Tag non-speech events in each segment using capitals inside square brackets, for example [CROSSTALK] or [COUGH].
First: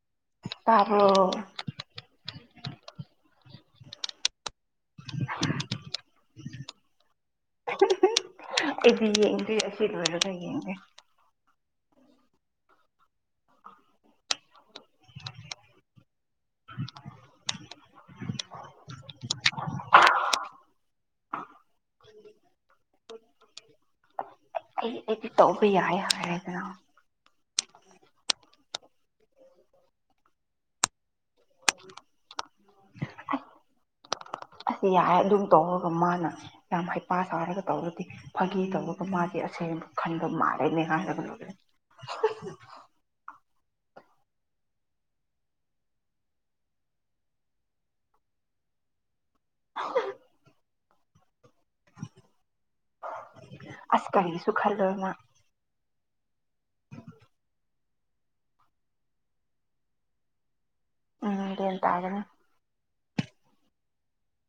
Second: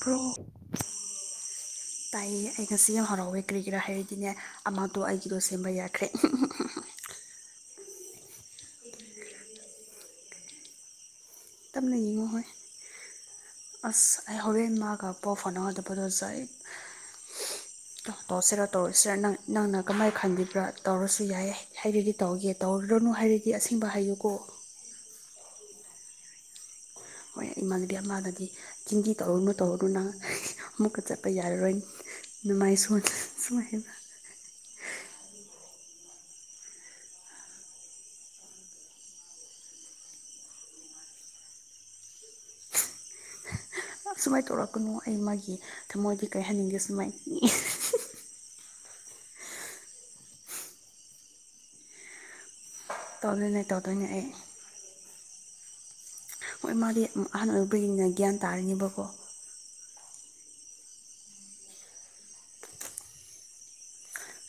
ꯄꯔꯣ ꯇꯥꯕꯔꯣ ꯇꯥꯏ ꯑꯩ ꯉꯁꯤ ꯌꯥꯝ ꯍꯔꯥꯎꯋꯦ ꯀꯔꯤꯒꯤꯔꯥ ꯍꯥꯏꯔꯒꯤꯅꯦ ꯑꯃꯥꯇꯣ ꯑꯩꯒꯤꯗꯣ ꯁꯦꯝꯕ ꯌꯥꯈ꯭ꯔꯦ ꯑꯩꯗꯤ ꯌꯦꯡꯗꯔ꯭ꯤ ꯑꯁꯤ ꯂꯣꯏꯔꯒ ꯌꯦꯡꯒꯤ ꯇꯞꯅ ꯌꯦꯡꯉꯣ ꯍꯣꯏ ꯑꯁ ꯑꯩ ꯍꯣꯔꯦꯟ ꯃꯥꯒ ꯄꯥꯎ ꯐꯣꯟꯅꯒꯗꯕꯗꯣꯖꯥꯏ [UNINTELLIGIBLE] ꯇꯧꯔꯁꯤꯔꯥ ꯇꯧꯔꯁꯤꯔ ꯅꯪ ꯅꯪꯅ ꯀꯃꯥꯏꯅ ꯈꯟꯕꯤꯕ꯭ꯔꯥ ꯇꯧꯔꯁꯨ ꯌꯥꯏꯌꯦ ꯍꯥꯏꯔꯗꯤ ꯇꯧꯒꯦ ꯇꯧꯔꯗ꯭ꯔꯅꯨ ꯍꯥꯏꯔꯗꯤ ꯑꯁꯦꯡꯕ ꯍꯥꯏꯌꯨꯀꯣ ꯑꯩ ꯑꯩꯗꯤ ꯇꯧꯕ ꯌꯥꯏ ꯍꯥꯏꯔꯗꯅ ꯏꯃꯥꯗꯨꯗꯤ ꯑꯃꯥꯗꯗꯤ ꯆꯤꯟꯗꯤ ꯇꯧꯔꯨꯅꯨ ꯇꯧꯔꯨꯅꯨ ꯅꯪ ꯑꯃꯨꯛꯀ ꯆꯠꯄ ꯌꯥꯔꯔꯣꯏ ꯅꯨꯡꯃꯥꯏ ꯁꯣ ꯁꯃꯥꯏ ꯑꯁꯤ ꯌꯥꯔ ꯑꯗꯨꯝ ꯇꯧꯔꯒ ꯃꯥꯅ ꯌꯥꯝ ꯍꯩꯄꯥ ꯁꯥꯔꯒ ꯇꯧꯔꯗꯤ ꯐꯥꯒꯤ ꯇꯧꯔꯒ ꯃꯥꯁꯦ ꯑꯁꯦꯡꯕ ꯈꯟꯕ ꯃꯥꯜꯂꯦꯅꯦ ꯀꯥꯟꯗꯒꯅꯤ ꯌꯥꯝ ꯁꯨꯃꯥꯏꯅ ꯇꯧꯔꯛꯀꯅꯨ ꯑꯩ ꯃꯥꯒꯤ ꯊꯃꯣꯏꯗꯤ ꯀꯩ ꯍꯥꯏꯟꯅꯤꯡꯗꯦ ꯁꯨꯃꯥꯏꯅ [UNINTELLIGIBLE] ꯇꯧꯗꯣꯏꯅꯦ ꯇꯧꯗꯣꯏꯅꯦ ꯑꯩ ꯁꯨ ꯈꯜꯂꯣꯏꯅ ꯍꯣꯏ ꯃꯥꯗꯤ ꯑꯍꯥꯟꯕ ꯑꯣꯏ ꯑꯣꯏꯅꯤꯅ ꯒ꯭ꯌꯥꯟ ꯇꯥꯔꯤꯅꯦꯕꯀꯣ [UNINTELLIGIBLE] ꯇꯥꯒꯅꯤ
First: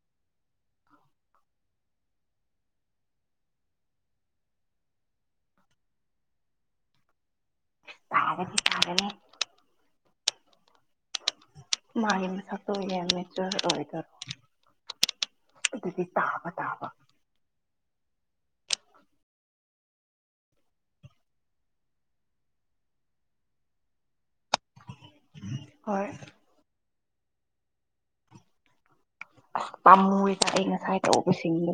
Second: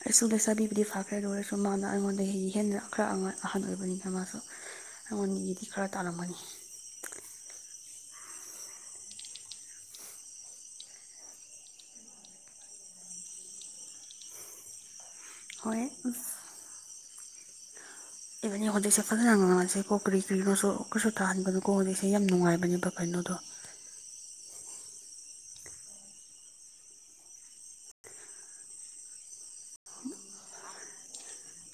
ꯑꯩꯁꯨ ꯂꯩꯁꯥꯕꯤꯕꯨꯗꯤ ꯐꯈ꯭ꯔꯦ ꯑꯗꯨ ꯑꯣꯏꯔꯁꯨ ꯃꯥꯅ ꯑꯩꯉꯣꯟꯗ ꯍꯦꯟꯅ ꯈꯔ ꯑꯍꯟ ꯑꯣꯏꯕꯅꯤꯅ ꯃꯥꯁꯨ ꯑꯩꯉꯣꯟꯗꯒꯤꯗꯤ ꯈꯔ ꯇꯥꯜꯂꯝꯒꯅꯤ ꯇꯥꯒꯅꯤ ꯇꯥꯒꯅꯤ ꯃꯥꯒꯤ ꯃꯁꯛꯇꯣ ꯌꯥꯝ ꯅꯦꯆ ꯑꯣꯏꯗꯔꯣ ꯍꯣꯏ ꯑꯗꯨꯗꯤ ꯇꯥꯕ [UNINTELLIGIBLE] ꯏꯕꯅꯤ ꯍꯧꯖꯤꯛꯁꯦ ꯐꯖꯅ ꯉꯥꯡꯉꯁꯤ ꯀꯣ ꯀꯔꯤ ꯀꯔꯤꯅꯣꯁꯨ ꯀꯔꯤꯁꯨ ꯇꯥꯍꯟꯕꯅꯀꯣ ꯍꯧꯖꯤꯛꯁꯦ ꯌꯥꯝ ꯅꯨꯡꯉꯥꯏꯕꯅꯦꯕ ꯀꯩꯅꯣꯗꯣ ꯍꯣꯏ ꯑꯁ ꯄꯥꯝꯃꯨꯔꯤꯗ ꯑꯩ ꯉꯁꯥꯏ ꯇꯧꯕꯁꯤꯡꯗꯣ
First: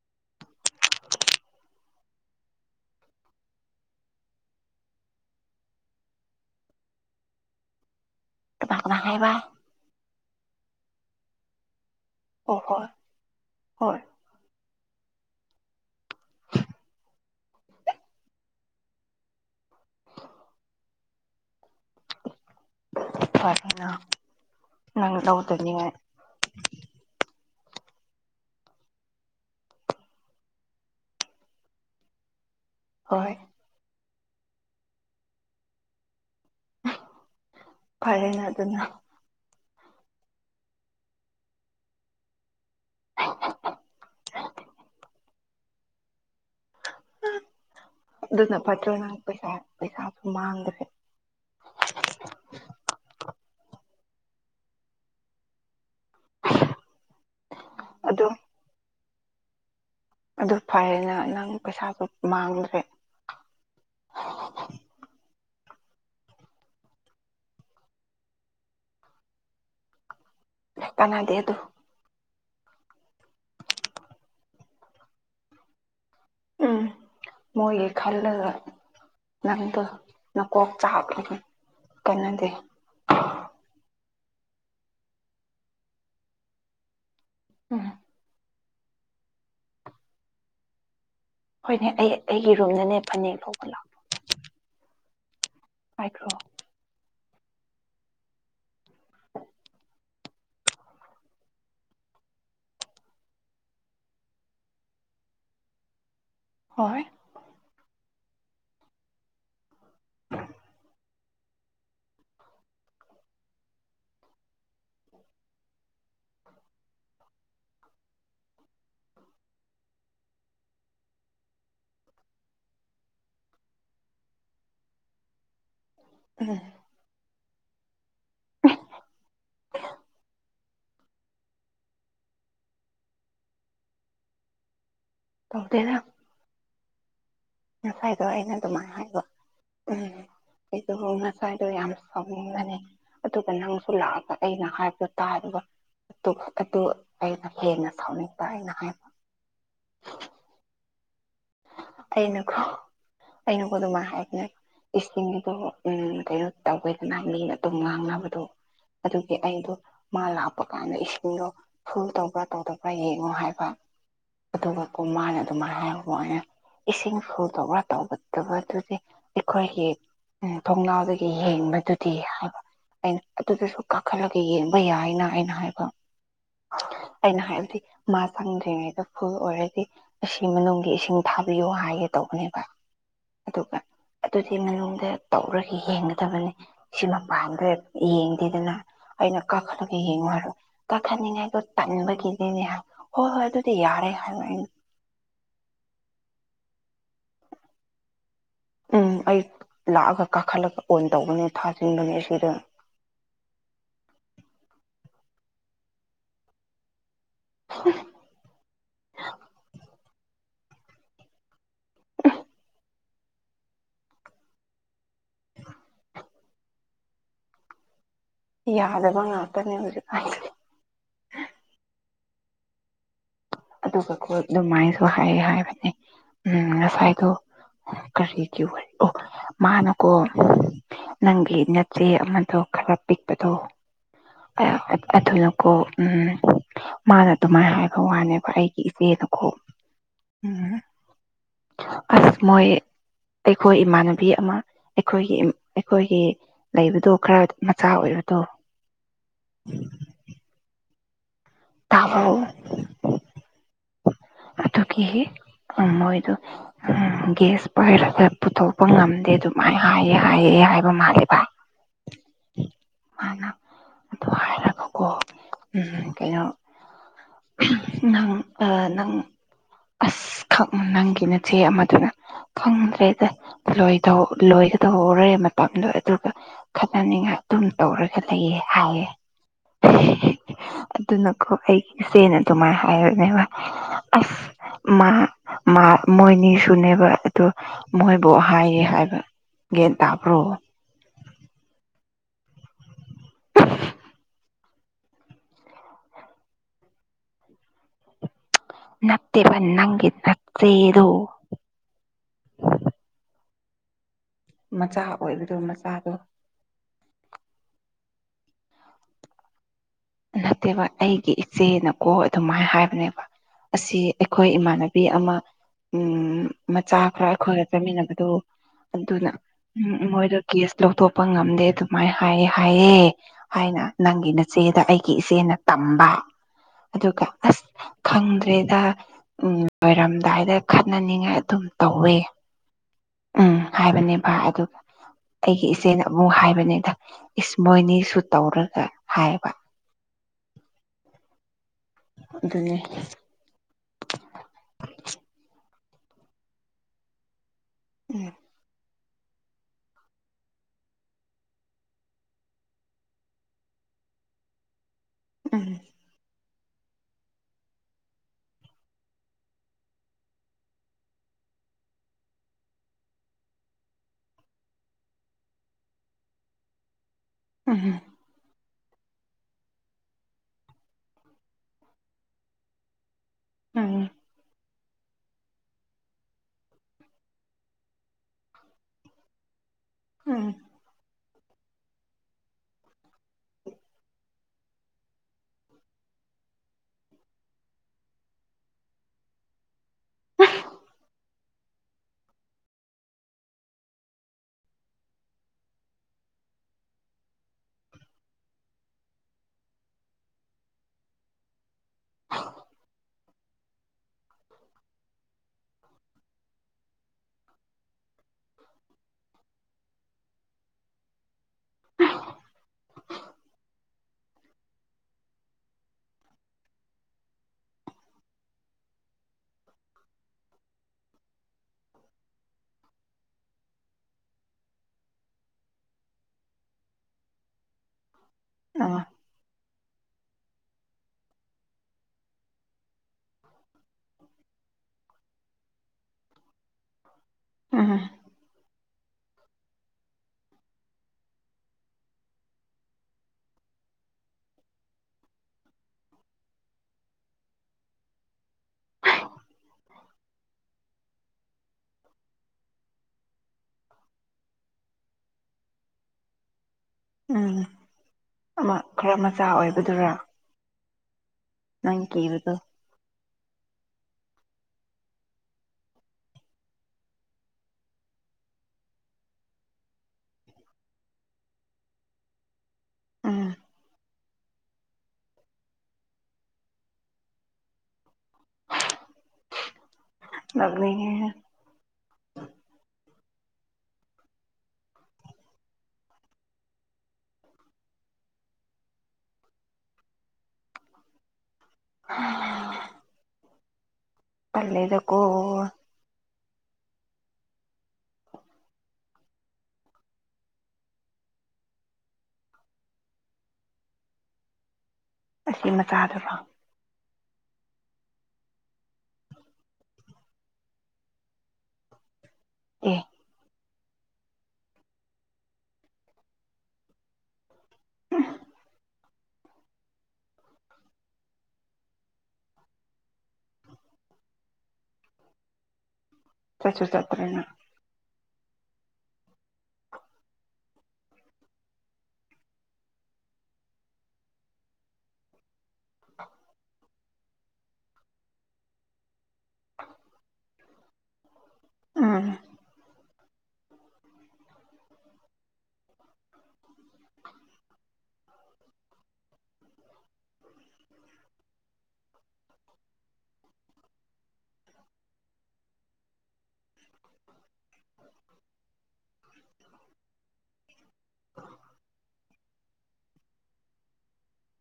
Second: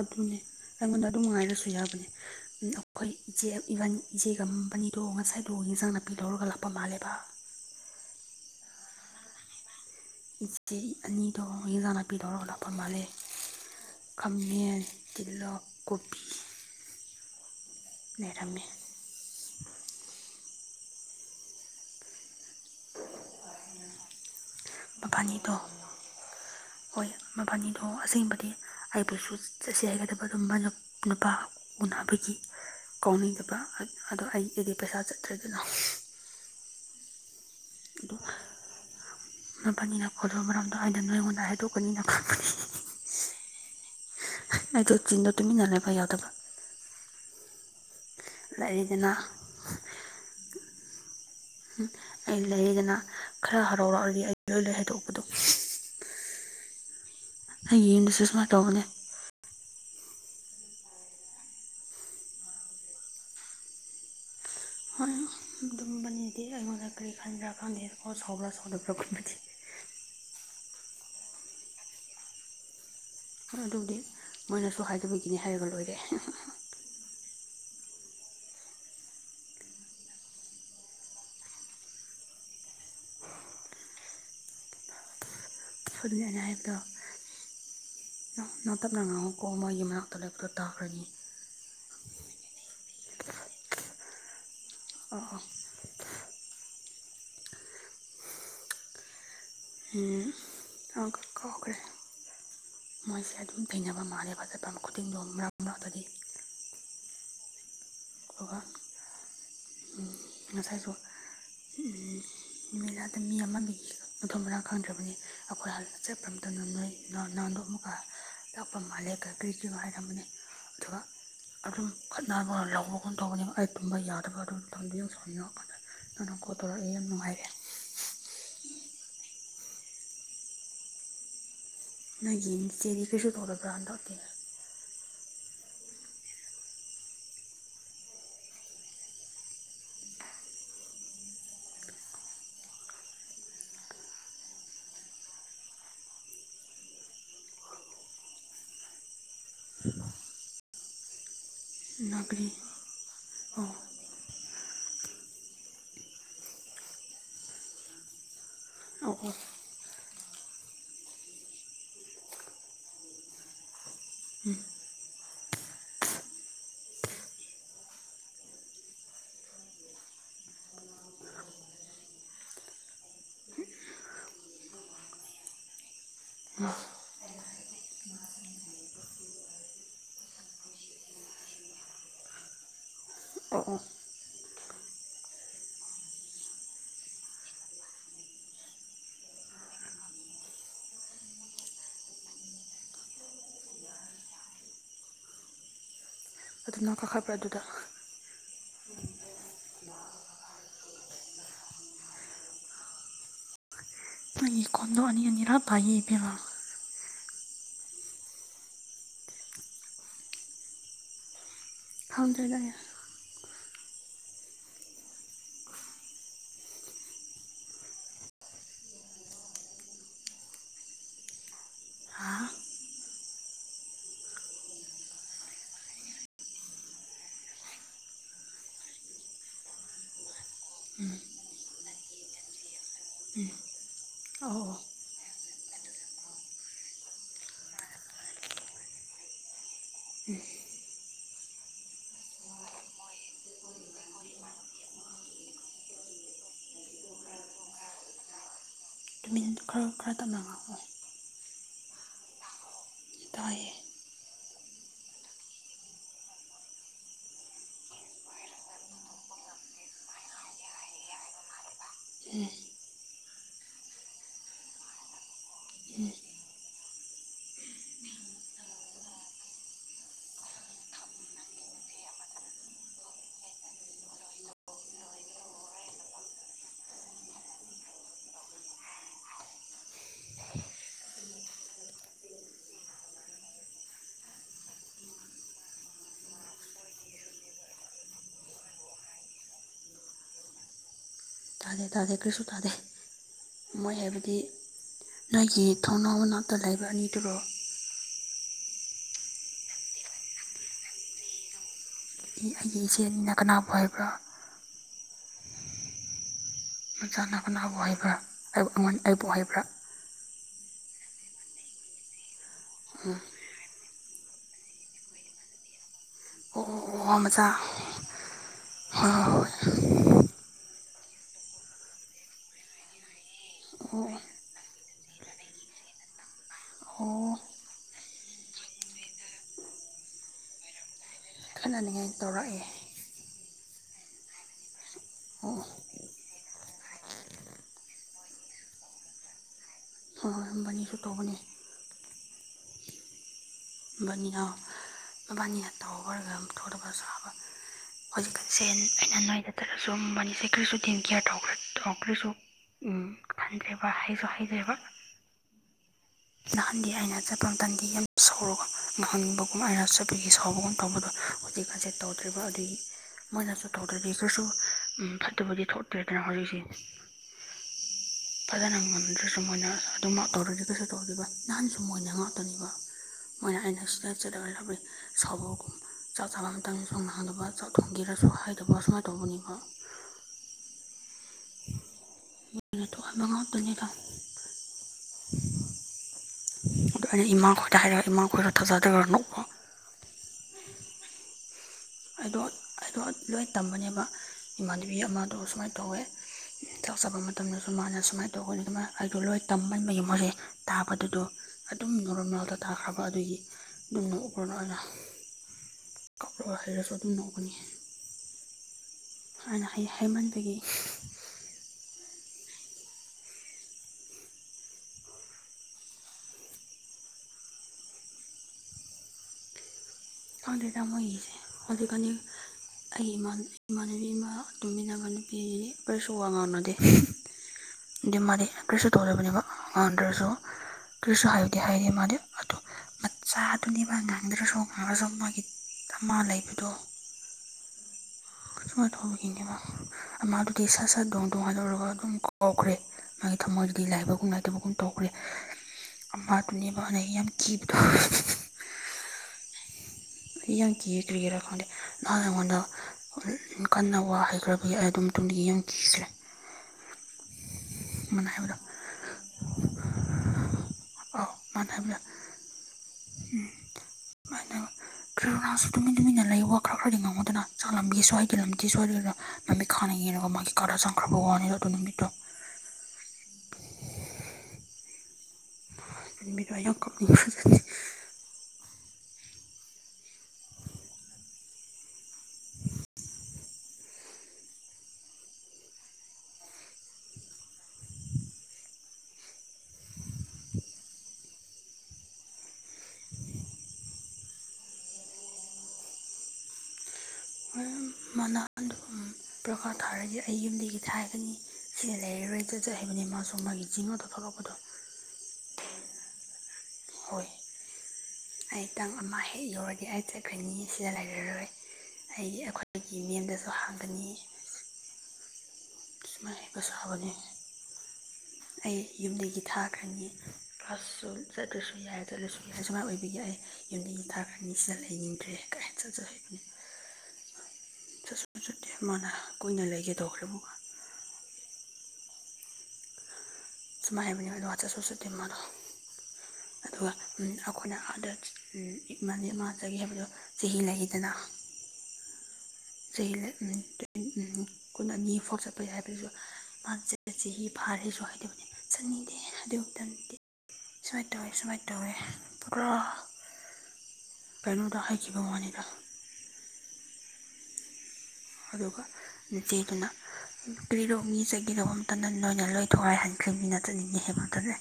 ꯑꯗꯨꯅꯦ ꯑꯩꯉꯣꯟꯗ ꯑꯗꯨꯝ ꯉꯥꯏꯔꯁꯨ ꯌꯥꯕꯅꯦ ꯑꯩꯈꯣꯏ ꯏꯆꯦ ꯏꯚꯟ ꯏꯆꯦꯒꯝꯕꯅꯤꯗꯣ ꯉꯁꯥꯏꯗꯣ ꯌꯦꯟꯖꯥꯡ ꯅꯥꯄꯤ ꯂꯧꯔꯒ ꯂꯥꯛꯄ ꯃꯥꯜꯂꯦꯕ ꯕꯥꯥꯛꯅ ꯍꯥꯏꯕ ꯏꯆꯦ ꯑꯅꯤꯗꯣ ꯏꯟꯖꯥꯡ ꯅꯥꯄꯤꯗꯧꯔꯣ ꯑꯣ ꯂꯥꯛꯄ ꯍꯣꯏ ꯃꯥꯜꯂꯦ ꯍꯣꯏ ꯈꯥꯃꯦꯟ ꯇꯤꯜꯂꯧ ꯀꯨꯞꯄꯤ ꯂꯩꯔꯝꯃꯤ ꯐꯔꯅ ꯃꯕꯥꯅꯤꯗꯣ ꯍꯣꯏ ꯃꯕꯥꯅꯤꯗꯣ ꯑꯁꯦꯡꯕꯗꯤ ꯑꯩꯕꯨꯁꯨ ꯆꯠꯁꯤ ꯍꯥꯏꯒꯗꯕ ꯑꯗꯨ ꯅꯨꯄꯥ ꯎꯅꯕꯒꯤ ꯍꯣꯏ ꯀꯥꯎꯅꯤꯡꯗꯕ ꯑꯗꯣ ꯑꯩꯒꯤꯗꯤ ꯄꯩꯁꯥ ꯆꯠꯇ꯭ꯔꯒꯤꯅ ꯐꯔꯦꯅꯦ ꯑꯗꯨꯅ ꯃꯄꯅꯤꯅ ꯈꯣꯗꯣ ꯃꯔꯝꯗꯣ ꯍꯥꯏꯗ ꯅ ꯑꯩꯉꯣꯟꯗ ꯍꯥꯏꯗꯣꯛꯀꯅꯤꯅ ꯑꯩꯗꯣ ꯆꯤꯟꯗꯣ ꯇꯨꯃꯤꯟꯅ ꯂꯩꯕ ꯌꯥꯎꯗꯕ ꯑꯗꯨꯅ ꯄꯇ꯭ꯔꯅ ꯂꯩꯔꯦꯗꯅ ꯄꯩꯁꯥ ꯄꯩꯁꯥꯁꯨ ꯃꯥꯡꯈ꯭ꯔꯦ ꯎꯝ ꯑ ꯂꯩꯗꯅ ꯈꯔ ꯍꯔꯥꯎꯔꯛꯑꯒ ꯑꯩ ꯂꯣꯏ ꯂꯣꯏ ꯍꯥꯏꯗꯣꯛꯄꯗꯣ [UNINTELLIGIBLE] ꯍꯌꯦꯟ ꯗꯁꯨ ꯑꯗꯨ ꯁꯨꯃꯥꯏ ꯇꯧꯕꯅꯦ ꯑꯗꯨ ꯐꯔꯦꯅ ꯅꯪ ꯄꯩꯁꯥꯁꯨ ꯃꯥꯡꯗ꯭ꯔꯦ ꯑꯗꯤ ꯑꯩꯉꯣꯟꯗ ꯀꯔꯤ ꯈꯪꯗ꯭ꯔꯥ ꯈꯪꯗꯦꯀꯣ ꯁꯥꯎꯕꯂ ꯁꯧꯗꯕ꯭ꯔ ꯀꯨꯝ ꯀꯅꯥꯗꯦ ꯑꯗꯨ ꯑꯗꯨꯕꯨꯗꯤ ꯃꯣꯏꯅꯁꯨ ꯍꯥꯏꯗꯕꯒꯤꯅꯤ ꯍꯥꯏꯔꯒ ꯂꯣꯏꯔꯦ ꯎꯝ ꯃꯣꯏꯒꯤ ꯈꯜꯂꯒ ꯅꯪꯗꯣ ꯃꯀꯣꯛ ꯆꯥꯛꯂꯒ ꯀꯥꯟꯅꯗꯦ ꯍꯧꯖꯤꯛ ꯑꯩꯅ ꯍꯥꯏꯕꯗꯣ ꯎꯝ ꯅꯪ ꯇꯞꯅ ꯉꯥꯥꯡꯉꯣ ꯀꯣ ꯃꯣꯏꯒꯤ ꯃꯅꯥꯛꯇ ꯂꯩꯕꯗꯣ ꯇꯥꯈ꯭ꯔꯅꯤ ꯍꯣꯏꯅꯦ ꯑꯩ ꯑꯩꯒꯤ ꯔꯨꯝꯗꯅꯦ ꯐꯅꯦꯛ ꯊꯣꯛꯕ ꯂꯥꯛꯑꯣ ꯑꯥ ꯑꯥ ꯑꯈꯣ [INAUDIBLE] [INAUDIBLE] ꯎꯝ ꯀ ꯀꯈ꯭ꯔꯦ [INAUDIBLE] ꯃꯣꯏꯁꯦ ꯑꯗꯨꯝ ꯊꯦꯡꯅꯕ ꯃꯥꯜꯂꯦꯕ ꯆꯠꯄ ꯈꯨꯗꯤꯡꯗꯣ ꯃꯔꯛ ꯃꯔꯛꯇꯗꯤ ꯍꯣꯏ ꯑꯗꯨꯒ ꯉꯁꯥꯏꯁꯨ ꯑꯝ ꯃꯦꯂꯥꯗ ꯃꯤ ꯑꯃꯒꯤ ꯃꯊꯣꯕꯥ ꯈꯪꯗ꯭ꯔꯕꯅꯤ [INAUDIBLE] ꯑꯩꯈꯣꯏ ꯍꯥꯟꯅ ꯆꯠꯄ ꯃꯇꯝꯗ ꯅꯣꯏ ꯅꯍꯟꯗꯣ ꯑꯃꯨꯛꯀ ꯂꯥꯛꯄ ꯃꯥꯜꯂꯦ ꯀꯔꯤ ꯀꯔꯤ ꯍꯥꯏꯔꯝꯕꯅꯦ ꯑꯗꯨꯒ ꯑꯗꯨꯝ ꯈꯠꯅꯕ ꯂꯧꯕ ꯈꯣꯠꯅ ꯇꯧꯕꯅꯦꯕ ꯑꯩ ꯇꯨꯝꯕ ꯌꯥꯗꯕ ꯑꯗꯨꯗꯤ ꯌꯥꯝ ꯁ ꯑꯗꯨ ꯀꯣꯜ ꯎꯝ ꯇꯧꯔꯛꯑꯦ ꯅꯨꯡꯉꯥꯏꯔꯦ [INAUDIBLE] ꯅꯪꯒꯤ ꯅꯆꯦꯗꯤ ꯀꯩꯁꯨ ꯇꯧꯗꯕ꯭ꯔꯥꯥ ꯍꯥꯟꯗꯛꯇꯤ ꯇꯧꯗꯦꯗ ꯉꯁꯥꯏꯗꯣ ꯑꯩꯅ ꯑꯗꯨꯃꯥꯏꯅ ꯍꯥꯏꯕ ꯎꯝ ꯑꯩꯗꯣ ꯉꯁꯥꯏꯗꯣ ꯌꯥꯝ ꯁꯥꯎꯅꯤꯡꯕꯅꯦ ꯑꯗꯨꯒ ꯅꯪꯁꯨ ꯂꯥꯛꯑꯒ ꯑꯩꯅ ꯍꯥꯏꯕꯗꯣ ꯇꯥꯏꯔ ꯑꯗꯨ ꯑꯩꯅ ꯍꯦꯟꯅ ꯁꯥꯎꯅꯤꯡꯕ ꯑꯩꯅ ꯍꯥꯏꯕ ꯎ [INAUDIBLE] ꯀꯔꯤ ꯑꯩꯅꯀꯣ ꯑꯩꯅꯀꯣ ꯑꯣ ꯑꯗꯨꯃꯥꯢꯅ ꯍꯥꯏꯕꯅꯦ ꯏꯁꯤꯡꯗꯣ ꯎꯝ ꯀꯩꯅꯣ ꯇꯧꯋꯦꯗꯅ ꯃꯤꯅ ꯑꯗꯨꯝ ꯉꯥꯡꯅꯕꯗꯣ ꯑꯣ ꯑꯣ ꯑꯗꯨꯒꯤ ꯑꯩꯗꯣ ꯃꯥ ꯂꯥꯛꯞꯄ ꯀꯥꯟꯗ ꯏꯁꯤꯡꯗꯣ ꯐꯨꯜ ꯇꯧꯕ꯭ꯔꯥ ꯇꯧꯗꯕ꯭ꯔꯥ ꯌꯦꯡꯉꯣ ꯍꯥꯏꯕ ꯑꯗꯨꯒ ꯀꯣ ꯃꯥꯅ ꯑꯗꯨꯃꯥꯏꯅ ꯍꯥꯏꯅ ꯏꯁꯤꯡ ꯐꯨꯜ ꯇꯧꯕ ꯇꯧꯗꯕ ꯑꯗꯨꯗꯤ ꯑꯩꯈꯣꯏꯒꯤ ꯎꯝ ꯊꯣꯡꯅꯥꯎꯗꯒꯤ ꯌꯦꯡꯕꯗꯨꯗꯤ ꯍꯥꯏꯕ ꯑꯩꯅ ꯑꯗꯨꯗꯁꯨ ꯀꯥꯈꯠꯂꯒ ꯌꯦꯡꯕ ꯌꯥꯏꯅ ꯑꯩꯅ ꯍꯥꯏꯕ ꯑꯩꯅ ꯍꯥꯏꯕꯗꯤ ꯃꯥ ꯆꯪꯗ꯭ꯔꯤꯉꯩꯗ ꯐꯨꯜ ꯑꯣꯏꯔꯗꯤ ꯏꯁꯤꯡ ꯃꯅꯨꯡꯒꯤ ꯏꯁꯤꯡ ꯊꯥꯕꯤꯌꯣ ꯍꯥꯏꯒꯦ ꯇꯧꯕꯅꯦꯕ ꯑꯣ ꯑꯗꯨꯒ ꯑꯣ ꯑꯗꯨꯗꯤ ꯃꯅꯨꯡꯗ ꯇꯧꯔꯒ ꯌꯦꯡꯒꯗꯕꯅꯤ ꯁꯤ ꯃꯄꯥꯟꯗ ꯌꯦꯡꯗꯦꯗꯅ ꯑꯩꯩꯅ ꯀꯥꯈꯠꯂꯒ ꯌꯦꯡꯉꯣ ꯍꯥꯢꯕ ꯀꯥꯈꯠꯅꯤꯡꯉꯥꯏꯗꯣ ꯇꯟꯕꯒꯤꯅꯦ ꯍꯥꯏ ꯍꯣꯏ ꯍꯣꯏ ꯑꯗꯨꯗꯤ ꯌꯥꯔꯦ ꯍꯥꯏ ꯑꯗꯨ ꯅꯪ ꯀꯥꯈꯠꯕꯔꯥ ꯑꯗꯨꯗ ꯎꯝ ꯑꯩ ꯂꯥꯛꯑꯒ ꯀꯥꯈꯠꯂꯒ ꯑꯣꯟ ꯇꯧꯕꯅꯦ ꯊꯥꯖꯤꯟꯕꯅꯦ ꯁꯤꯗ ꯅꯪꯒꯤ ꯀꯣꯟꯗꯣ ꯑꯅꯤꯔꯛ ꯑꯅꯤꯔꯛ ꯇꯥꯏꯌꯦ ꯏꯕꯦꯝꯃ [INAUDIBLE] ꯐꯥꯎꯗ꯭ꯔꯗꯦ [INAUDIBLE] ꯌꯥꯗꯕ ꯉꯥꯛꯇꯥꯅꯦ ꯍꯧꯖꯤꯛꯒꯥꯟꯁꯦ ꯑꯥ [INAUDIBLE] ꯑꯗꯨꯒꯀꯣ ꯑꯗꯨꯃꯥꯏꯅꯁꯨ ꯍꯥꯏ ꯍꯥꯏꯕꯅꯦ ꯎꯝ ꯉꯁꯥꯏꯗꯣ ꯀꯔꯤꯒꯤ ꯑꯣ ꯃꯥꯅ ꯀꯣ ꯅꯪꯒꯤ ꯅꯆꯦ ꯑꯃꯗꯣ ꯈꯔ ꯄꯤꯛꯄꯗꯣ ꯑꯣ ꯑꯩꯂꯣ ꯎꯝ ꯃꯥꯅ ꯑꯗꯨꯃꯥꯏꯅ ꯍꯥꯏꯕ ꯋꯥꯅꯦ ꯑꯩꯒꯤ ꯏꯆꯦꯅꯀꯣ ꯎꯝ ꯑꯁ ꯃꯣꯏ ꯑꯩꯈꯣꯏ ꯏꯃꯥꯟꯅꯕꯤ ꯑꯃ ꯑꯩꯈꯣꯏꯒꯤ ꯑꯩꯈꯣꯏꯒꯤ ꯂꯩꯕꯗꯣ ꯈꯔ ꯃꯆꯥ ꯑꯣꯏꯕꯗꯣ ꯇꯨꯃꯤꯟ ꯈꯔ ꯈꯔ ꯇꯞꯅ ꯇꯥꯕꯨꯣ ꯇꯥꯏꯌꯦ ꯑꯗꯨꯗꯨ ꯀ ꯑꯃꯣꯏꯗꯨ ꯎꯝ ꯒ꯭ꯦꯁ ꯄꯥꯏꯔꯒ ꯄꯨꯊꯣꯛꯄ ꯉꯝꯗꯦ ꯑꯗꯨꯃꯥꯏꯅ ꯍꯥꯏꯑ ꯍꯥꯏꯑ ꯍꯥꯏꯕ ꯃꯥꯜꯜꯂꯤꯦ ꯚꯥꯏ ꯅ ꯑꯗꯨ ꯍꯥꯏꯔꯒꯀꯣ ꯎꯝ ꯀꯩꯅꯣ ꯅꯪ ꯅꯪ ꯑꯁ ꯈꯛ ꯅꯪꯒꯤꯅꯆꯦ ꯑꯃꯗꯨꯅ ꯈꯪꯗ꯭ꯔꯦꯗ ꯂꯣꯏꯒꯗꯔꯦ ꯃꯄꯥꯝꯗꯣ ꯑꯗꯨꯒ ꯈꯠꯅꯅꯤꯡꯉꯥꯏ ꯑꯗꯨꯝ ꯇꯧꯔꯒ ꯂꯩꯌꯦ ꯍꯥꯏꯌꯦ ꯑꯗꯨꯅꯀꯣ ꯑꯩꯒꯤ ꯏꯆꯦꯅ ꯑꯗꯨꯃꯥꯏꯅ ꯍꯥꯏꯔꯨꯅꯦꯕ ꯑꯁ ꯃꯥ ꯃꯣꯏꯅꯤꯁꯨꯅꯦꯕ ꯑꯣ ꯃꯣꯏꯕꯨ ꯍꯥꯏꯌꯦ ꯍꯥꯏꯕ ꯒꯤꯌꯟ ꯇꯕ꯭ꯔꯣ ꯇꯥꯗꯦ ꯇꯥꯗꯦ ꯀꯔꯤꯁꯨ ꯇꯥꯗꯦ ꯃꯣꯏ ꯍꯥꯏꯕꯗꯤ ꯅꯣꯏꯒꯤ ꯊꯧꯅꯥꯎꯅꯥꯛꯇ ꯂꯩꯕ ꯑꯅꯤꯗꯨꯔꯣ ꯅꯠꯇꯦꯕꯅꯤ ꯅꯪꯗ ꯅꯠꯇꯣ ꯑꯩꯒꯤ ꯏꯆꯦ ꯑꯅꯤꯅ ꯀꯅꯥꯕꯨ ꯍꯥꯏꯕ꯭ꯔꯥ ꯃꯆꯥ ꯑꯣꯏꯕꯗꯨ ꯃꯆꯥꯗꯣ ꯆꯥꯥꯅꯥꯕꯨ ꯍꯩꯕ꯭ꯔꯥ ꯑꯩꯕꯨ ꯍꯩꯕ꯭ꯔꯥ ꯅꯠꯇꯦꯕ ꯑꯩꯒꯤ ꯏꯆꯦꯅꯀꯣ ꯑꯗꯨꯃꯥꯏꯅ ꯍꯥꯏꯕꯅꯦꯕ ꯑꯁꯤ ꯑꯩꯈꯣꯏ ꯏꯃꯥꯟꯅꯕꯤ ꯑꯃ ꯑꯣ ꯃꯆꯥ ꯑꯣ ꯑꯣ ꯈꯔ ꯑꯩꯈꯣꯏꯒ ꯆꯠꯃꯤꯟꯅꯕꯗꯨꯣ ꯑꯗꯨꯅ ꯍꯣꯏ ꯍꯣꯏ ꯎꯝ ꯃꯣꯏꯗ ꯀꯦꯁ ꯂꯧꯊꯣꯛꯄ ꯉꯝꯗꯦ ꯑꯗꯨꯃꯥꯏꯅ ꯍꯥꯏꯌꯦ ꯍꯥꯏꯑꯦ ꯍꯥꯏꯅ ꯍꯣꯏ ꯅꯪꯒꯤ ꯅ ꯆꯆꯦꯗ ꯑꯩꯒꯤ ꯏꯆꯦꯅ ꯇꯝꯕ ꯑꯣ ꯑꯗꯨꯒ ꯑꯣ ꯑꯁ ꯈꯪꯗ꯭ꯔꯦꯗ ꯎꯝ ꯂꯣꯏꯔꯝꯗꯥꯏꯗ ꯈꯠꯅꯅꯤꯡꯉꯥꯏ ꯑꯗꯨꯝ ꯈꯠꯅꯅꯤꯡꯉꯥꯏ ꯇꯧꯋꯦ ꯇꯧꯔꯛꯑꯦ ꯎꯝ ꯍꯥꯏꯕꯅꯦ ꯚ ꯑꯗꯨꯒ ꯑꯣ ꯑꯩꯒꯤ ꯏꯆꯦꯅ ꯑꯃꯨꯛ ꯍꯥꯏꯕꯅꯤꯗ ꯏꯁꯃꯣꯏꯅꯤꯁꯨ ꯇꯧꯔꯒ ꯍꯥꯏꯕ ꯍꯣꯏ ꯍꯣꯏꯕꯥꯅꯤꯁꯨ ꯇꯧꯕꯅꯤ ꯑꯗꯨꯅꯤ ꯃꯅꯤꯅ ꯃꯕꯥꯅꯤꯅ ꯇꯧꯈꯔꯒꯝ ꯊꯣꯒ ꯁꯥꯕ ꯎꯝ ꯍꯧꯖꯤꯛꯀꯥꯟꯁꯦ ꯑꯩꯅ ꯅꯣꯏꯗ ꯇꯠꯔꯁꯨ ꯃꯅꯤꯁꯦ ꯀꯔꯤꯁꯨ ꯇꯝ ꯀꯤꯌꯔ ꯇꯧꯈ꯭ꯔꯦ ꯀ꯭ꯔꯔꯤꯁꯨ ꯎꯝ ꯈꯟꯗ꯭ꯦꯔꯤꯕ ꯍꯩꯁꯨ ꯍꯩꯗ꯭ꯦꯔꯤꯕ ꯎꯝ ꯅꯍꯥꯟꯗꯤ ꯑꯩꯅ ꯆꯠꯄ ꯃꯇꯝꯗ ꯌꯥꯝ ꯁꯥꯎꯔꯒ ꯉꯍꯟꯅꯤꯡꯕꯒꯨꯝ ꯑꯩꯅ ꯆꯠꯄꯒꯤ ꯁꯥꯎꯕꯒꯨꯝ ꯇꯧꯕꯗꯣ ꯍꯧꯖꯤꯦꯛ ꯈꯖꯦꯠ ꯇꯧꯗ꯭ꯔꯤꯕ ꯑꯗꯨꯒꯤ ꯃꯣꯏꯅꯁꯨ ꯇꯧꯗ꯭ꯔꯗꯤ ꯀꯔꯤꯁꯨ ꯎ ꯐꯠꯇꯕꯗꯤ ꯊꯣꯛꯇ꯭ꯔꯦꯗꯅ ꯍꯧꯖꯤꯛꯁꯤ ꯎꯝꯝ ꯐꯖꯅ ꯉꯝꯗ꯭ꯔꯦꯁꯨ ꯃꯣꯏꯅ ꯑꯗꯨꯝꯃꯛ ꯇꯧꯔꯗꯤ ꯀꯩ ꯇꯧꯔꯤꯕ ꯅꯍꯥꯟꯁꯨ ꯃꯣꯏꯅ ꯉꯥꯛꯇꯅꯦꯕ ꯃꯣꯏꯅ ꯑꯩꯅ ꯎꯝ ꯁꯤꯗ ꯆꯠꯂꯒ ꯂꯧꯏ ꯁꯥꯎꯕꯒꯨꯝ ꯆꯥꯛ ꯆꯥꯕ ꯃꯇꯝꯗ ꯁꯣꯡꯅꯥꯥꯡꯗꯕ ꯆꯥꯛ ꯊꯣꯡꯒꯔꯁꯨ ꯍꯥꯏꯗꯕ ꯁꯨꯃꯥꯏꯅ ꯇꯧꯕꯅꯤꯀꯣ ꯎꯝ ꯇꯅꯦꯀ ꯗ ꯏꯃꯥ ꯈ ꯊꯅ ꯏꯃꯥ ꯈꯅ ꯊꯖꯥꯗ ꯄ ꯑꯩꯗꯣ ꯑꯩꯗꯣ ꯂꯣꯏ ꯇꯝꯕꯅꯦꯕ ꯏꯃꯥꯟꯅꯕꯤ ꯑꯃꯗꯣ ꯁꯨꯃꯥꯏꯅ ꯇꯧꯋꯦ ꯇꯥꯛ ꯆꯥꯕ ꯃꯇꯝꯗꯁꯨ ꯃꯥꯅ ꯁꯨꯃꯥꯏꯅ ꯇꯧꯒꯅꯤ ꯑꯗꯨꯃꯥꯏꯅ ꯑꯩꯗꯣ ꯂꯣꯏ ꯇꯝꯃꯟꯕꯒꯤ ꯃꯣꯏꯁꯦ ꯇꯥꯕꯗꯨꯗꯣ ꯑꯗꯨꯝ ꯅꯣꯔꯃꯦꯜꯗ ꯇꯥꯈ꯭ꯔꯕ ꯑꯗꯨꯒꯤ [UNINTELLIGIBLE] ꯀꯥꯞꯊꯣꯛꯑꯣꯔꯥ ꯍꯥꯏꯔꯁꯨ ꯑꯗꯨꯝ ꯅꯣꯛꯀꯥꯅꯤ ꯑꯩꯅ ꯍꯥꯏꯃꯟꯕꯒꯤ ꯈꯪꯗꯦꯗ ꯃꯣꯏꯖꯦ ꯍꯧꯖꯤꯛꯀꯥꯟꯗꯤ ꯑꯩꯒꯤ ꯏꯃꯥꯟꯅꯕꯤ ꯏꯃꯥ ꯇꯨꯃꯤꯟꯅꯕ ꯅꯨꯄꯤ ꯀꯔꯤꯁꯨ ꯋꯥ ꯉꯥꯡꯅꯗꯦ ꯗꯤ ꯃꯥꯗꯤ ꯀ꯭ꯔꯤꯁꯨ ꯑꯃ ꯇꯧꯗꯕꯅꯦꯕ ꯃꯥꯟꯗ꯭ꯔꯥꯁꯨ ꯀ꯭ꯔꯤꯁꯨ ꯍꯥꯏꯗꯦ ꯍꯥꯏꯌꯦ ꯃꯥꯗꯤ ꯑꯗꯨꯝ ꯃꯆꯥꯗꯨꯅꯤꯕ ꯉꯥꯡꯗ꯭ꯔꯁꯨ ꯉꯥꯡꯉꯁꯨ ꯃꯥꯒꯤ ꯗꯃꯥ ꯂꯩꯕꯗꯣ ꯎꯝ [UNINTELLIGIBLE] ꯑꯃꯗꯨꯗꯤ ꯁꯥ ꯁꯥ ꯗꯣꯡꯗꯣꯡ ꯗꯧꯔꯒ ꯑꯗꯨꯝ ꯇꯣꯛꯈ꯭ꯔꯦ ꯃꯥꯒꯤ ꯊꯃꯣꯏꯗꯗꯤ ꯂꯥꯏꯕꯒꯨꯝ ꯅꯥꯏꯇꯕꯒꯨꯝ ꯇꯣꯛꯈ꯭ꯔꯦ ꯑꯃꯥꯇꯨꯅꯤꯕꯅ ꯌꯥꯝꯈꯤꯕꯗꯣ ꯌꯥꯡ ꯀ꯭ꯔꯤꯒꯤꯔ ꯈꯪꯗꯦ ꯅꯥꯍꯟ ꯑꯩꯉꯣꯟꯗ ꯀꯟꯅ ꯋꯥ ꯍꯩꯈ꯭ꯔꯕꯤ ꯑꯩ ꯑꯗꯨꯝ ꯃꯇꯨꯡꯗ ꯌꯦꯝ ꯀꯤꯈ꯭ꯔꯦ ꯎꯝ ꯃꯥꯅ ꯍꯥꯏꯕꯗꯣ ꯑꯃ ꯈꯔ ꯃꯆꯥ ꯑꯣꯏꯕꯗꯨꯔꯥ ꯑꯥꯎ ꯃꯥꯥꯟ ꯍꯥꯏꯕꯅꯦ ꯅꯪ ꯀꯤꯕꯗꯣ ꯎꯝ ꯃꯥ ꯅꯪ ꯀꯔꯤꯅꯥꯁꯨ ꯇꯨꯃꯤꯟꯅ ꯇꯨꯃꯤꯟꯅ ꯂꯩ ꯋꯥ ꯈꯔ ꯈꯔꯗꯤ ꯉꯥꯡꯉꯨꯗꯅ ꯆꯥꯛ ꯂꯝꯕꯤ ꯁ꯭ꯋꯥꯏꯒꯤ ꯂꯝꯗꯤ [UNINTELLIGIBLE] ꯃꯥꯃꯤꯠ ꯈꯥ ꯌꯦꯡꯔꯒ ꯃꯥꯒꯤ ꯀꯥꯗ ꯆꯪꯈ꯭ꯔꯕ ꯋꯥꯅꯤ ꯑꯗꯨ ꯅꯨꯃꯤꯠꯇꯣ ꯎꯝ ꯅꯨꯃꯤꯠꯔꯣ ꯑꯩ ꯌꯝ ꯀꯞꯅꯤꯡ ꯅꯣꯛꯅꯤꯡꯉꯦꯍꯦ [UNINTELLIGIBLE] ꯇꯜꯂꯦꯗꯀꯣ [UNINTELLIGIBLE] ꯃꯅꯥ ꯑꯗꯨꯝ ꯄ꯭ꯔꯀꯥꯔ ꯊꯥꯔꯗꯤ ꯑꯩ ꯌꯨꯝꯗꯒꯤ ꯊꯥꯒꯅꯤ ꯁꯤꯅ ꯂꯩꯔꯔꯣꯏ ꯆꯠꯆꯠ ꯍꯥꯏꯕꯅꯤ ꯃꯥꯁꯨ ꯃꯥꯒꯤ ꯆꯤꯡꯉꯣꯗ ꯐꯔꯛꯄꯗꯣ ꯑꯁꯤ ꯃꯆꯥꯗꯨꯔꯣ ꯍꯣꯏ ꯑꯩ ꯇꯥꯡ ꯑꯃ ꯍꯦꯛ ꯌꯧꯔꯒ ꯑꯩ ꯆꯠꯈꯅꯤ ꯁꯤꯗ ꯂꯩꯔꯔꯣꯏ ꯑꯩꯒꯤ ꯑꯦ ꯑꯩꯈꯣꯏꯒꯤ ꯃꯦꯝꯗꯁꯨ ꯍꯥꯡꯒꯅꯤ ꯃꯩ ꯄꯁꯥꯕꯅꯦ ꯑꯩ ꯌꯨꯝꯗꯒꯤ ꯊꯥꯈ꯭ꯔꯅꯤ ꯑꯁꯁꯨ ꯆꯠꯇꯔꯥꯁꯨ ꯌꯥꯏ ꯆꯠꯂꯁꯨ ꯌꯥꯏ ꯁꯨꯃꯥꯏꯟ ꯑꯣꯏꯕꯒꯤ ꯑꯩ ꯌꯨꯝꯗ ꯏꯪꯊꯥꯈ꯭ꯔꯥꯅꯤ ꯁꯤꯗ ꯂꯩꯅꯤꯡꯗ꯭ꯔꯦ ꯀꯥꯏ ꯆꯠ ꯆꯠ ꯆꯠꯁꯨ ꯆꯠ꯭ꯇꯔꯦ ꯅꯪ ꯆꯠꯁꯨ ꯆꯠꯨꯇꯤ ꯃꯥꯅ ꯀꯨꯏꯅ ꯂꯩꯒꯦ ꯇꯧꯈ꯭ꯔꯦꯕꯨ ꯁꯨꯃꯥꯏ ꯍꯥꯏꯕꯅꯤ ꯑꯗꯣ ꯑꯗꯨꯒ ꯆꯠꯁꯨ ꯆꯠꯇꯦ ꯃꯗꯣ ꯑꯗꯨꯒ ꯑꯩꯈꯣꯏꯅ ꯑꯥꯗ ꯃꯥꯖꯒꯦ ꯍꯥꯏꯕꯗꯣ ꯆꯍꯤ ꯂꯩꯗꯅ ꯎꯝ ꯆꯍꯤ ꯀꯨꯟ ꯑꯅꯤꯐꯥꯎ ꯆꯠꯄ ꯌꯥꯏ ꯍꯥꯏꯕꯁꯨ [UNINTELLIGIBLE] ꯆꯍꯤ ꯐꯥꯔꯁꯨ ꯍꯥꯏꯗꯕꯅꯦ ꯆꯅꯤꯡꯗꯦ ꯑꯗꯨꯛ ꯇꯪꯗꯤ ꯁꯨꯃꯥꯏꯟ ꯇꯧꯋꯦ ꯁꯨꯃꯥꯏꯟ ꯇꯧꯋꯦ ꯒ꯭ꯔꯥ ꯀꯩꯅꯣꯗ ꯍꯥꯏꯈꯤꯕ ꯋꯥꯅꯤꯗ ꯑꯗꯨꯒ ꯅꯤꯄꯤꯗꯨꯅ ꯀꯔꯤꯔꯣ ꯃꯤ ꯆꯠꯀꯦ ꯗꯧꯕ ꯃꯇꯝꯗ ꯅꯣꯏꯅ ꯂꯣꯏ ꯊꯨꯒꯥꯏꯍꯟꯈ꯭ꯔꯃꯤꯅ ꯆꯠꯅꯤꯡꯉꯦ ꯍꯥꯏꯕ ꯃꯇꯝꯗ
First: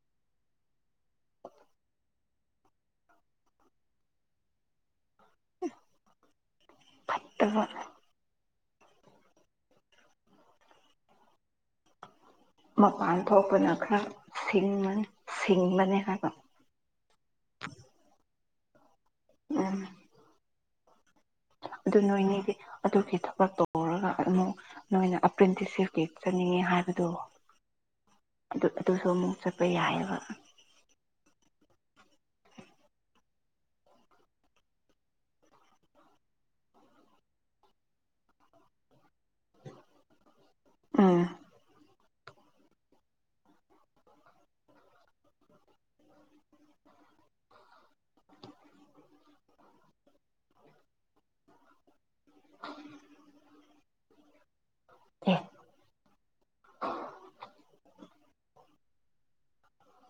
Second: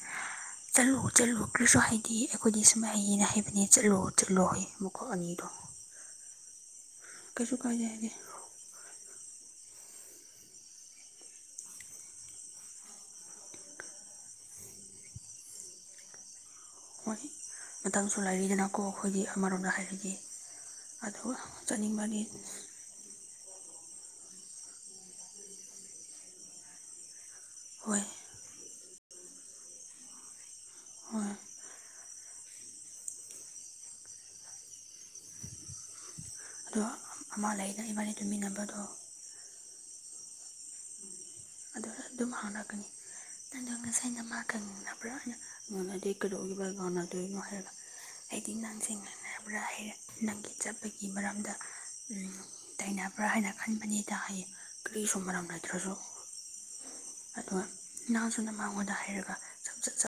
ꯆꯠꯂꯨ ꯆꯠꯂꯨ ꯀꯔꯤꯁꯨ ꯍꯥꯏꯗꯤ ꯑꯩꯈꯣꯏꯗꯤ ꯁꯨꯃꯥꯏꯌꯦꯅ ꯍꯥꯏꯕꯅꯦ ꯆꯠꯂꯨ ꯆꯠꯂꯣ ꯍꯥꯌꯦ ꯃꯀꯣꯛ ꯑꯅꯤꯗꯣ [INAUDIBLE] ꯀꯩꯁꯨ ꯐꯠꯇꯕ ꯀꯥꯏꯗꯦ ꯍꯥꯏꯒꯦ ꯃꯄꯥꯟ ꯊꯣꯛꯄꯅ ꯈꯔ ꯁꯤꯡꯕꯅꯤ ꯁꯤꯡꯕꯅꯤ ꯍꯥꯏꯕ ꯍꯣꯏ ꯃꯇꯝꯁꯨ ꯂꯩꯔꯤꯗꯅꯀꯣ ꯑꯩꯈꯣꯏꯒꯤ ꯑꯃꯔꯣꯝꯗ ꯎꯝ ꯍꯥꯏꯔꯒ ꯑꯗꯨꯒ ꯑꯗꯨ ꯆꯠꯅꯤꯡꯕꯗꯤ ꯅꯣꯏꯅꯦꯗꯤ ꯑꯗꯨꯒꯤ ꯊꯕꯛ ꯇꯧꯔꯒ ꯑꯃꯨꯛ ꯅꯣꯏꯅ ꯑꯦꯄ꯭ꯔꯦꯟꯇꯤꯁꯁꯤꯞꯀꯤ ꯆꯠꯅꯤꯡꯉꯦ ꯍꯥꯏꯕꯗꯨ ꯍꯣꯏ ꯑꯗꯨ ꯑꯗꯨꯁꯨ ꯑꯃꯨꯛ ꯆꯠꯄ ꯌꯥꯏꯑꯕ ꯍꯣꯏ ꯑꯗꯣ ꯑꯃ ꯂꯩꯒ ꯏꯕꯥꯅꯤ ꯇꯨꯃꯤꯟꯅꯕꯗꯣ ꯑꯥ ꯑꯗꯨ ꯑꯗꯨꯝ ꯍꯥꯎꯅꯛꯀꯅꯤ ꯑꯣ ꯉꯁꯥꯏ ꯑꯩꯅ ꯃꯥ ꯈꯪꯅꯤꯡꯅꯕ꯭ꯔꯥ ꯑꯩꯅ ꯑꯩꯣꯟꯅꯗꯤ ꯀꯔꯧꯒꯤ ꯒꯅ ꯇ ꯏꯅ ꯍꯥꯏ ꯍꯥꯏꯗꯤ ꯅꯪꯁꯤꯡꯦꯡꯔꯕ꯭ꯔꯥ ꯍꯥꯏꯔꯦ ꯅꯪꯒꯤ ꯆꯠꯄꯒꯤ ꯃꯔꯝꯗ ꯎꯝ ꯇꯩꯅꯕ꯭ꯔꯥ ꯍꯥꯏꯅ ꯈꯟꯕꯅꯤꯗ ꯍꯥꯏ ꯀꯔꯤꯁꯨ ꯑꯦ ꯃꯔꯝ ꯂꯩꯇ꯭ꯔꯁꯨ ꯑꯗꯨꯒ ꯏꯥꯁꯨꯅ ꯃꯥꯡꯉꯣꯟꯗ ꯍꯩꯔꯒ